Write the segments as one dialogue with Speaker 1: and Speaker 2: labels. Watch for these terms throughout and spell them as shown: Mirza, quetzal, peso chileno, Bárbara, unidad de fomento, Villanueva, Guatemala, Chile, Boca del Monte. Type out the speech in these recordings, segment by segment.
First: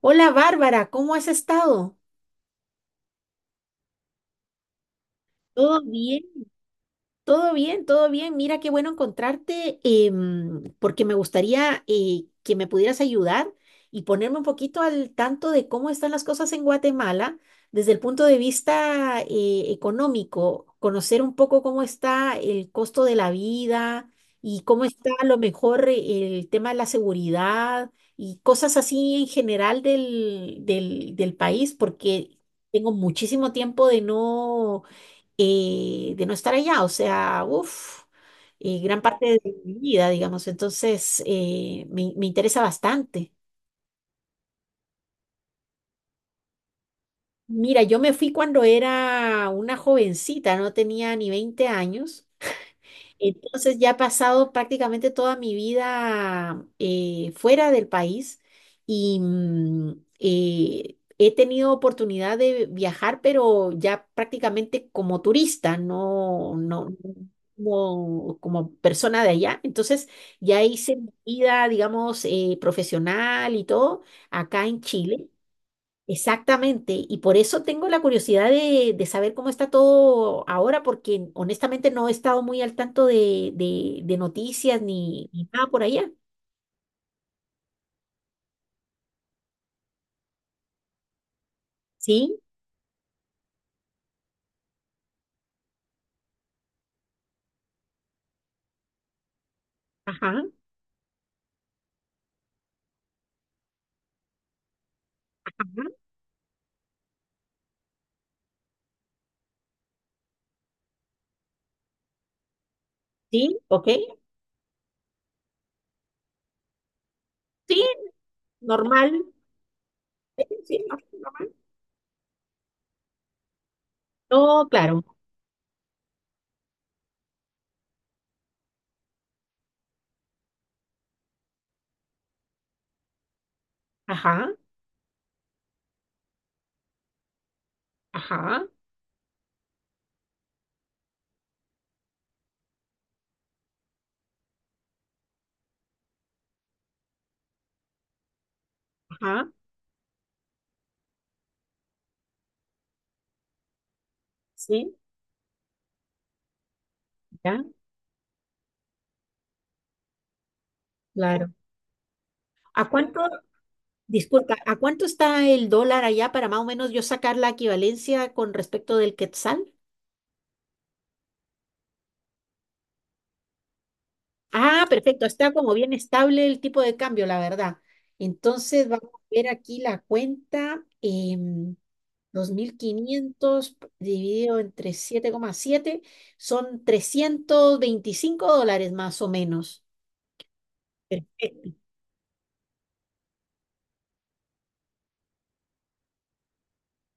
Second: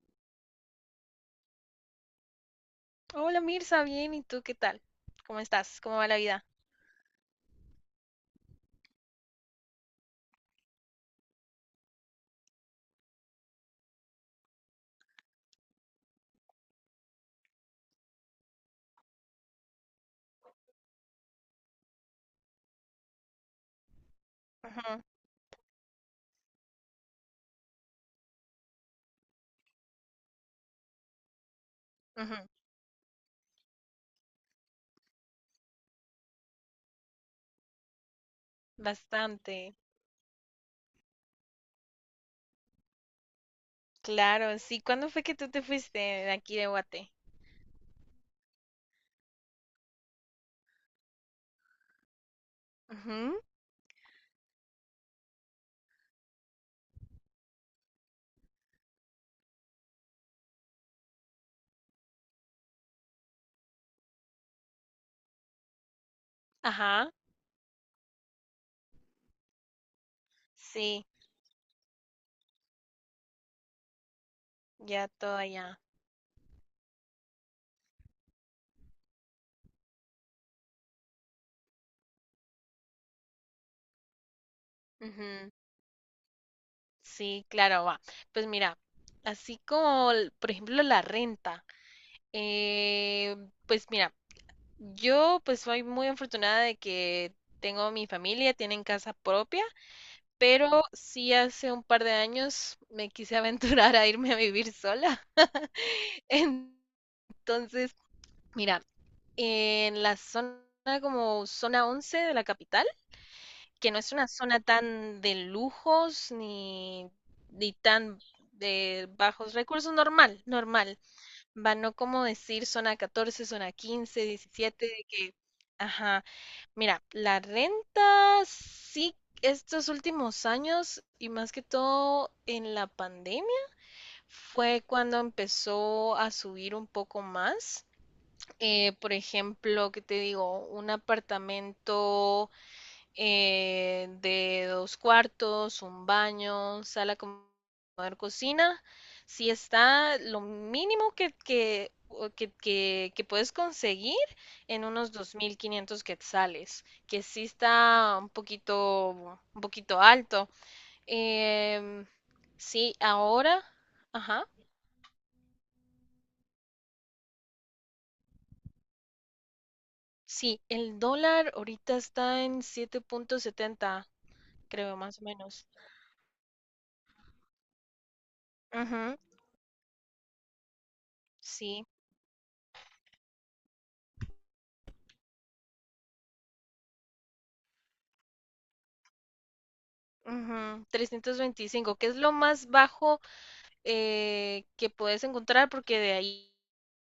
Speaker 1: Hola Bárbara, ¿cómo has estado?
Speaker 2: Hola Mirza, bien, ¿y tú qué tal? ¿Cómo estás?
Speaker 1: Todo
Speaker 2: ¿Cómo va la
Speaker 1: bien,
Speaker 2: vida?
Speaker 1: todo bien, todo bien. Mira, qué bueno encontrarte, porque me gustaría que me pudieras ayudar y ponerme un poquito al tanto de cómo están las cosas en Guatemala desde el punto de vista económico, conocer un poco cómo está el costo de la vida y cómo
Speaker 2: Ujú,
Speaker 1: está a lo mejor el tema de la seguridad y cosas así en general del país,
Speaker 2: ujú.
Speaker 1: porque tengo muchísimo tiempo de de no estar allá, o sea, uff, gran parte de
Speaker 2: Bastante.
Speaker 1: mi vida, digamos, entonces me interesa bastante.
Speaker 2: Claro, sí. ¿Cuándo fue que tú te fuiste de aquí de Guate?
Speaker 1: Mira, yo me fui cuando era una jovencita, no tenía ni 20 años.
Speaker 2: Ujú.
Speaker 1: Entonces ya he pasado prácticamente toda mi vida fuera del país y he tenido oportunidad de viajar, pero ya prácticamente como turista, no, no,
Speaker 2: Ajá,
Speaker 1: no como persona de allá. Entonces ya hice
Speaker 2: sí,
Speaker 1: mi vida, digamos, profesional y todo acá en
Speaker 2: ya
Speaker 1: Chile.
Speaker 2: todo allá.
Speaker 1: Exactamente, y por eso tengo la curiosidad de saber cómo está todo ahora, porque honestamente no he estado muy al tanto de noticias ni
Speaker 2: Ujú.
Speaker 1: nada por allá.
Speaker 2: Sí, claro, va. Pues mira, así como, por ejemplo, la renta.
Speaker 1: Sí,
Speaker 2: eh, pues mira, yo pues soy muy afortunada de que tengo mi familia, tienen casa propia.
Speaker 1: ajá,
Speaker 2: Pero sí, hace un par de años me quise aventurar a irme a vivir sola.
Speaker 1: ajá,
Speaker 2: Entonces, mira, en la zona como zona 11 de la capital,
Speaker 1: sí, ok,
Speaker 2: que no es una zona tan de lujos ni, ni
Speaker 1: sí,
Speaker 2: tan de
Speaker 1: normal.
Speaker 2: bajos recursos, normal,
Speaker 1: Sí, sí,
Speaker 2: normal.
Speaker 1: normal.
Speaker 2: Va, no como decir zona catorce, zona quince,
Speaker 1: No,
Speaker 2: diecisiete, de
Speaker 1: claro,
Speaker 2: que, ajá, mira, la renta sí, estos últimos años y más que todo en la pandemia
Speaker 1: ajá,
Speaker 2: fue cuando empezó a subir un poco más.
Speaker 1: ajá,
Speaker 2: Por ejemplo, ¿qué te digo? Un apartamento de dos cuartos, un baño, cocina, si
Speaker 1: ajá,
Speaker 2: está lo mínimo que, o que, que puedes conseguir en
Speaker 1: sí,
Speaker 2: unos 2.500 quetzales, que sí
Speaker 1: ya,
Speaker 2: está un poquito alto.
Speaker 1: claro.
Speaker 2: Em,
Speaker 1: ¿A
Speaker 2: sí,
Speaker 1: cuánto,
Speaker 2: ahora, ajá,
Speaker 1: Disculpa, ¿a cuánto está el dólar allá para más o menos yo sacar la equivalencia con respecto del quetzal?
Speaker 2: sí, el dólar ahorita está en siete punto setenta,
Speaker 1: Ah,
Speaker 2: creo, más o
Speaker 1: perfecto, está
Speaker 2: menos.
Speaker 1: como bien estable el tipo de cambio, la verdad. Entonces vamos a
Speaker 2: Ujú,
Speaker 1: ver aquí la cuenta.
Speaker 2: sí.
Speaker 1: 2.500 dividido entre 7,7 son 325 dólares más o menos.
Speaker 2: Ujú, trescientos
Speaker 1: Perfecto,
Speaker 2: veinticinco que es lo más bajo que puedes encontrar, porque de ahí.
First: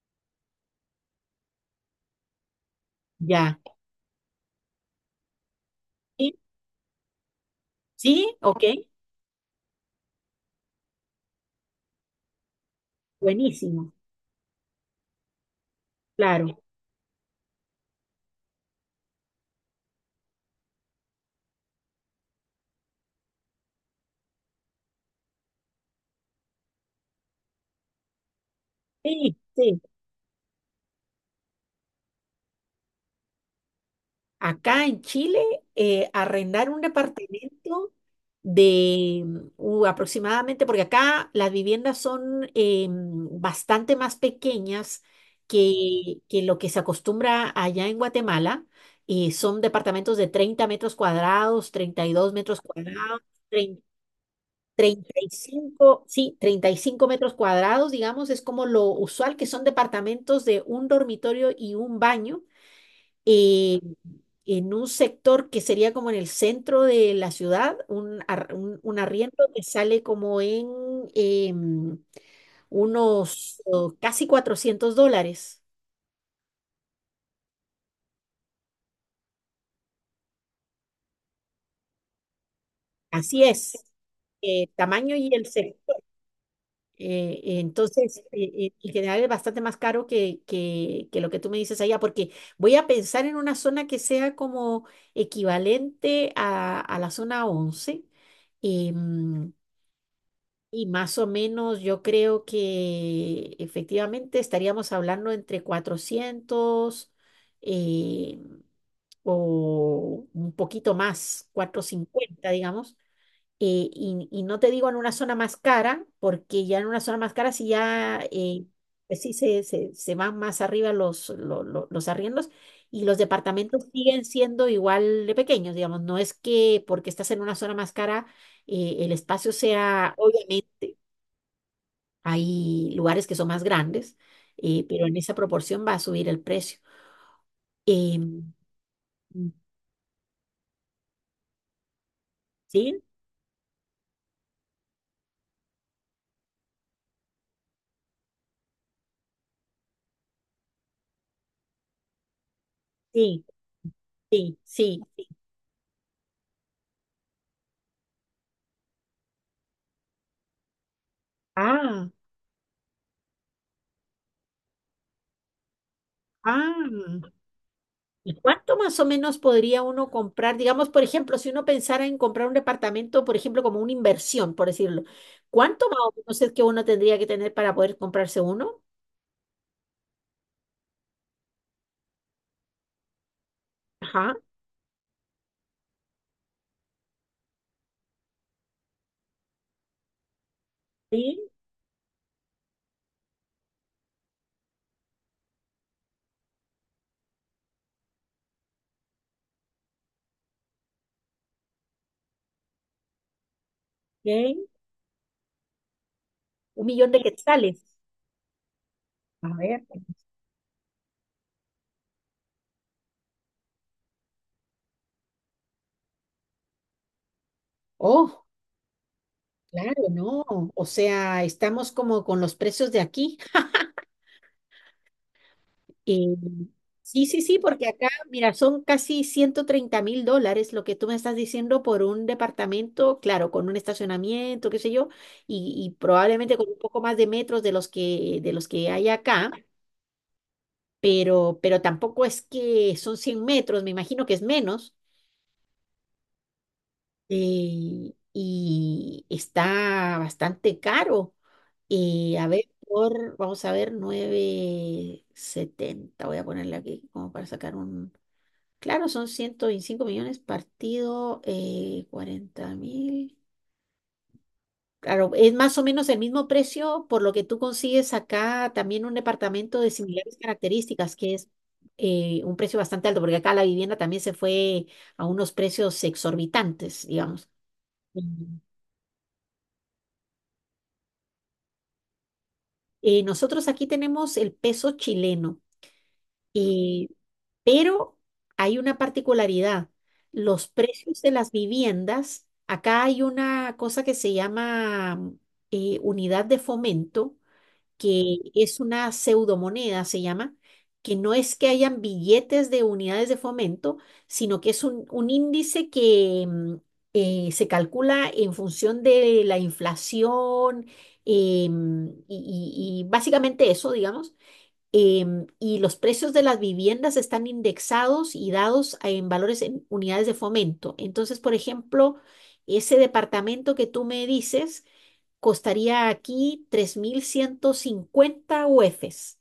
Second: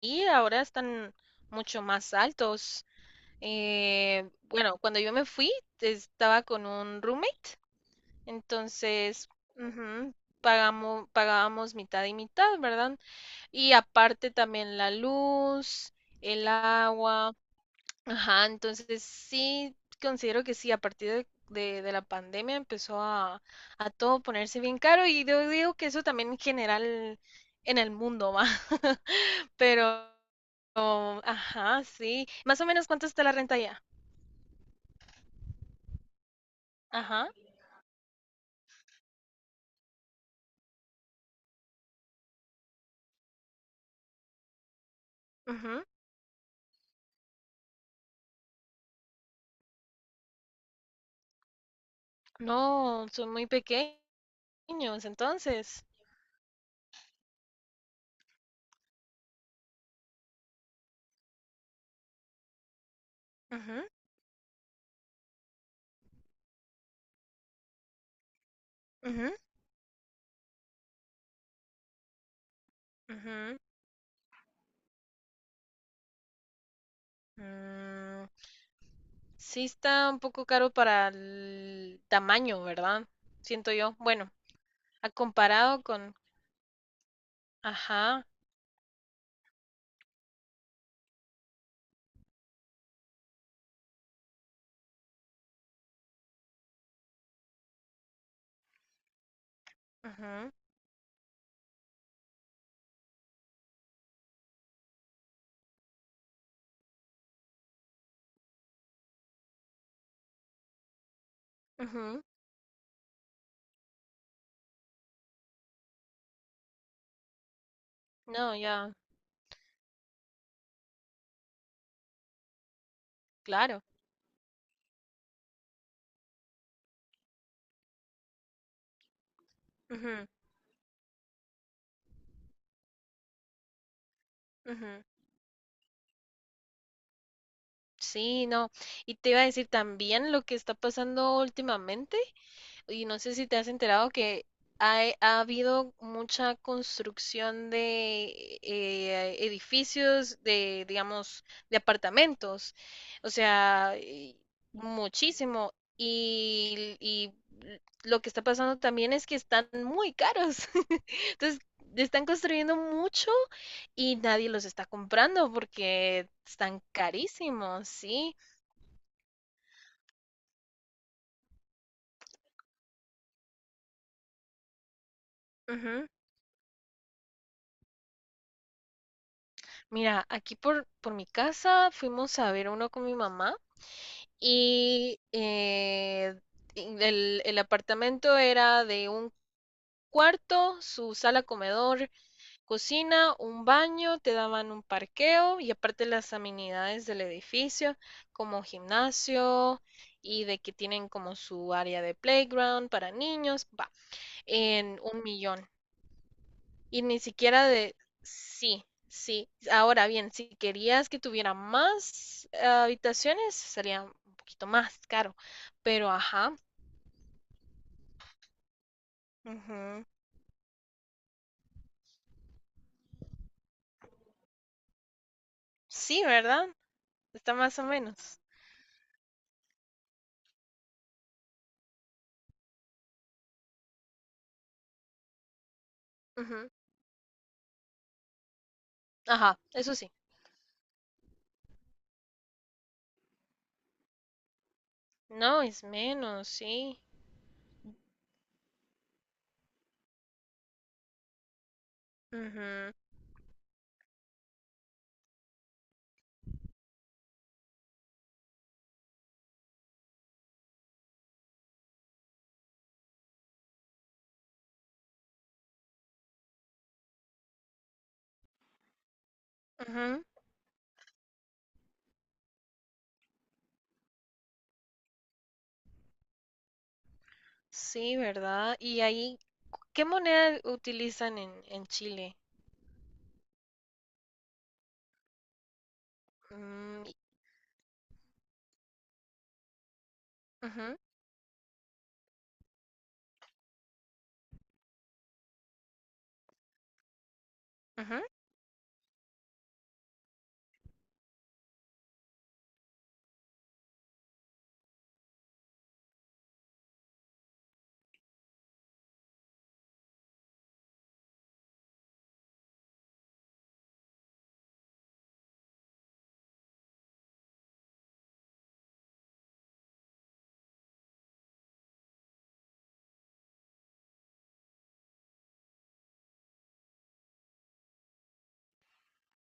Speaker 2: Y ahora están mucho más altos.
Speaker 1: ya.
Speaker 2: Bueno, cuando yo me fui,
Speaker 1: ¿Sí?
Speaker 2: estaba con un roommate,
Speaker 1: ¿Sí? Ok,
Speaker 2: entonces ujú, pagábamos mitad y mitad, ¿verdad? Y
Speaker 1: buenísimo,
Speaker 2: aparte también la luz, el
Speaker 1: claro.
Speaker 2: agua, ajá, entonces sí, considero que sí, a partir de, de la pandemia empezó a todo ponerse bien caro, y yo digo que eso también en general en el mundo va.
Speaker 1: Sí, sí.
Speaker 2: Pero... Oh, ajá, sí. Más o menos, ¿cuánto está la renta allá?
Speaker 1: Acá en Chile, arrendar un
Speaker 2: Ajá.
Speaker 1: departamento de aproximadamente, porque acá las viviendas son bastante más pequeñas
Speaker 2: Ujú.
Speaker 1: que lo que se acostumbra allá en Guatemala, y son departamentos de 30 metros cuadrados, 32 metros
Speaker 2: No,
Speaker 1: cuadrados,
Speaker 2: son muy
Speaker 1: trein-
Speaker 2: pequeños,
Speaker 1: treinta y
Speaker 2: entonces.
Speaker 1: cinco sí, 35 metros cuadrados, digamos, es como lo usual, que son departamentos de un dormitorio y un baño,
Speaker 2: Ujú,
Speaker 1: eh, en un sector que sería como en el centro de la ciudad, un
Speaker 2: ujú,
Speaker 1: arriendo que sale como en, em,
Speaker 2: ujú.
Speaker 1: unos, casi 400 dólares.
Speaker 2: Mm, sí está un poco caro para el tamaño, ¿verdad?
Speaker 1: Así
Speaker 2: Siento
Speaker 1: es,
Speaker 2: yo. Bueno, a
Speaker 1: tamaño y el
Speaker 2: comparado
Speaker 1: sector.
Speaker 2: con...
Speaker 1: Entonces,
Speaker 2: Ajá.
Speaker 1: en general es bastante más caro que, que lo que tú me dices allá, porque voy a pensar en una zona que sea como equivalente a la zona 11. em,
Speaker 2: Ujú,
Speaker 1: Y más o menos yo creo que efectivamente estaríamos hablando entre 400, eh, o un poquito más, cuatrocientos
Speaker 2: ujú.
Speaker 1: cincuenta digamos. Y no te digo en una zona más cara, porque ya en una zona más cara si ya
Speaker 2: No, ya,
Speaker 1: pues sí se van más arriba los arriendos y los
Speaker 2: claro.
Speaker 1: departamentos siguen siendo igual de pequeños, digamos. No es que porque estás en una zona más cara el espacio sea,
Speaker 2: Ujú,
Speaker 1: obviamente. Hay lugares que son más grandes,
Speaker 2: ujú.
Speaker 1: pero en esa proporción va a subir el precio.
Speaker 2: Sí,
Speaker 1: Em,
Speaker 2: no. Y te iba a
Speaker 1: mm,
Speaker 2: decir también lo que está pasando últimamente.
Speaker 1: sí,
Speaker 2: Y no sé si te has enterado que ha habido mucha construcción de edificios, de, digamos, de apartamentos, o
Speaker 1: sí,
Speaker 2: sea,
Speaker 1: sí, sí.
Speaker 2: muchísimo. Y lo que está pasando también es que están muy caros. Entonces,
Speaker 1: Ah,
Speaker 2: están construyendo mucho y nadie los está comprando porque están
Speaker 1: ah.
Speaker 2: carísimos,
Speaker 1: ¿Y
Speaker 2: sí.
Speaker 1: cuánto más o menos podría uno comprar? Digamos, por ejemplo, si uno pensara en comprar un departamento, por ejemplo, como una inversión, por decirlo, ¿cuánto más o menos es que uno tendría que tener para poder comprarse uno?
Speaker 2: Mira, aquí por mi casa fuimos a ver uno con mi mamá
Speaker 1: Ajá,
Speaker 2: y en el apartamento era de un cuarto, su sala
Speaker 1: sí,
Speaker 2: comedor, cocina, un baño, te daban un parqueo y aparte las amenidades del edificio, como gimnasio y de que tienen como su área de playground para niños, va,
Speaker 1: ok.
Speaker 2: en un millón.
Speaker 1: Un
Speaker 2: Y
Speaker 1: millón
Speaker 2: ni
Speaker 1: de
Speaker 2: siquiera
Speaker 1: quetzales.
Speaker 2: de, sí,
Speaker 1: A
Speaker 2: sí.
Speaker 1: ver.
Speaker 2: Ahora bien, si querías que tuviera más habitaciones, sería un poquito más caro. Pero, ajá,
Speaker 1: Oh, claro,
Speaker 2: ujú.
Speaker 1: no. O sea, estamos como con los precios de aquí.
Speaker 2: Sí,
Speaker 1: Eh,
Speaker 2: ¿verdad?
Speaker 1: sí, sí,
Speaker 2: Está
Speaker 1: sí,
Speaker 2: más o
Speaker 1: porque acá,
Speaker 2: menos.
Speaker 1: mira, son casi 130.000 dólares lo que tú me estás diciendo por un departamento, claro, con un estacionamiento, qué sé yo, y probablemente con
Speaker 2: Ujú.
Speaker 1: un poco más de metros de los que hay acá,
Speaker 2: Ajá, eso sí.
Speaker 1: pero tampoco es que son 100 metros, me imagino que es menos,
Speaker 2: No, es menos, sí.
Speaker 1: y está bastante caro. A ver,
Speaker 2: Ujú,
Speaker 1: vamos a ver, 970 voy a ponerle aquí como para sacar un... Claro, son 125 millones partido 40 mil. Claro, es más o menos el mismo precio por lo que tú consigues acá también un departamento de
Speaker 2: ujú.
Speaker 1: similares características, que es un precio bastante alto, porque acá la vivienda también se fue a unos precios exorbitantes, digamos.
Speaker 2: Sí,
Speaker 1: Ujú.
Speaker 2: ¿verdad? Y ahí, ¿qué moneda utilizan en Chile?
Speaker 1: Nosotros aquí tenemos el peso chileno.
Speaker 2: Mm,
Speaker 1: Eh, pero hay una particularidad. Los
Speaker 2: ujú,
Speaker 1: precios de las viviendas, acá hay una cosa que se llama unidad de fomento,
Speaker 2: ujú,
Speaker 1: que es una pseudomoneda, se llama, que no es que hayan billetes de unidades de fomento, sino que es un índice que se calcula en función de la inflación, y básicamente eso, digamos. Y los precios de las viviendas están indexados y dados en valores en unidades de fomento. Entonces, por ejemplo, ese departamento que tú me dices costaría aquí 3.150 UFs,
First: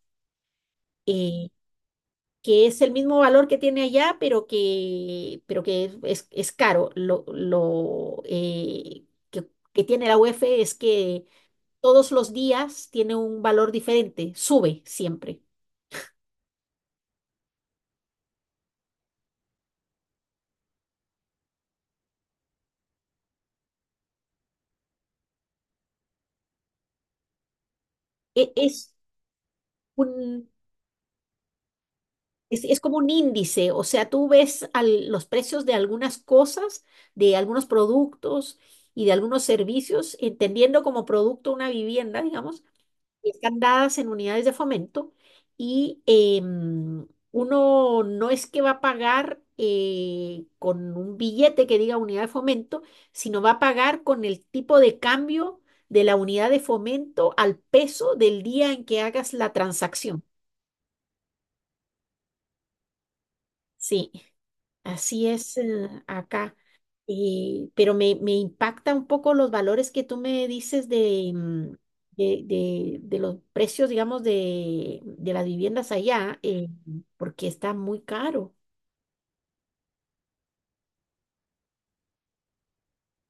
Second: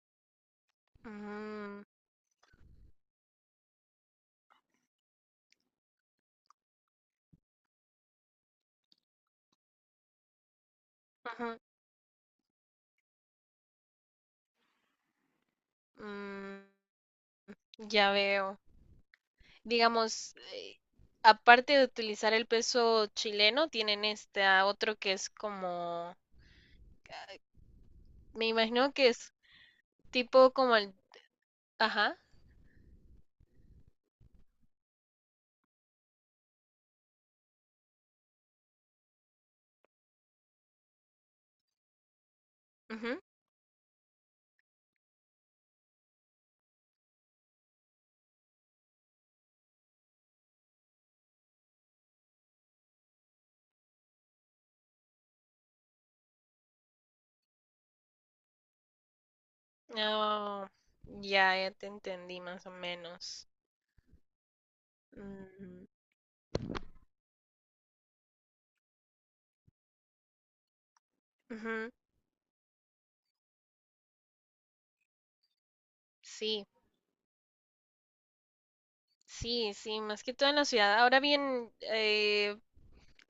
Speaker 1: eh,
Speaker 2: mm,
Speaker 1: que es el mismo valor que tiene allá, pero que es caro. Lo que tiene la UF es que
Speaker 2: ujú,
Speaker 1: todos los días tiene un valor diferente, sube siempre.
Speaker 2: mm, ya veo. Digamos, aparte de utilizar el peso chileno, tienen este ah, otro que es como, me
Speaker 1: E-
Speaker 2: imagino
Speaker 1: Es,
Speaker 2: que es
Speaker 1: un,
Speaker 2: tipo como el, ajá,
Speaker 1: es como un índice, o sea, tú ves los precios de algunas cosas, de algunos productos y de algunos servicios, entendiendo como producto una vivienda, digamos,
Speaker 2: ujú.
Speaker 1: y están dadas en unidades de fomento y uno no es que va a pagar con un billete que diga unidad de fomento, sino va a pagar con el tipo de cambio de la unidad de fomento al peso del día en que hagas la transacción.
Speaker 2: Ah, ya, ya te entendí más o menos.
Speaker 1: Sí. Así es,
Speaker 2: Mm,
Speaker 1: acá. Pero me impacta un poco los valores que tú me dices de, mm,
Speaker 2: ujú.
Speaker 1: de, de- de los precios, digamos, de las viviendas allá,
Speaker 2: Sí,
Speaker 1: porque está muy caro.
Speaker 2: sí, sí, más que todo en la ciudad. Ahora bien,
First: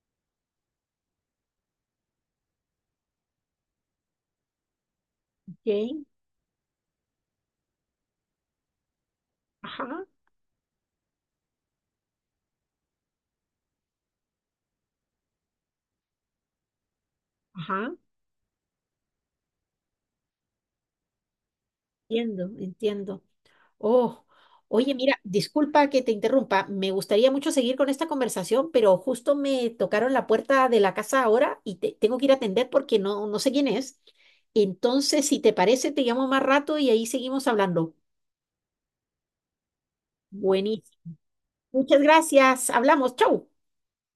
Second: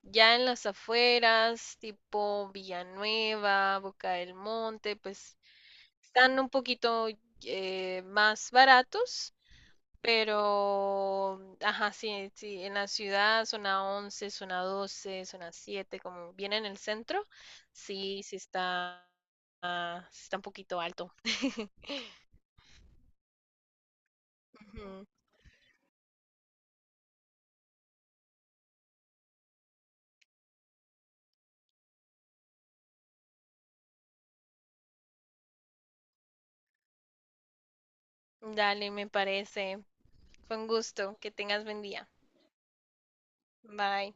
Speaker 2: ya en las afueras, tipo Villanueva, Boca del Monte, pues
Speaker 1: Ok,
Speaker 2: están un poquito más baratos.
Speaker 1: ajá,
Speaker 2: Pero, ajá, sí, sí, en la ciudad zona 11, zona 12, zona 7 como viene en el centro,
Speaker 1: ajá.
Speaker 2: sí, sí está, ah, sí está un poquito alto.
Speaker 1: Entiendo, entiendo. Oh, oye,
Speaker 2: Ujú.
Speaker 1: mira, disculpa que te interrumpa. Me gustaría mucho seguir con esta conversación, pero justo me tocaron la puerta de la casa ahora y tengo que ir a atender porque no, no sé quién es. Entonces, si te parece, te llamo más rato y ahí seguimos hablando.
Speaker 2: Dale, me parece. Fue un
Speaker 1: Buenísimo.
Speaker 2: gusto. Que tengas buen
Speaker 1: Muchas
Speaker 2: día.
Speaker 1: gracias. Hablamos. Chau.
Speaker 2: Bye.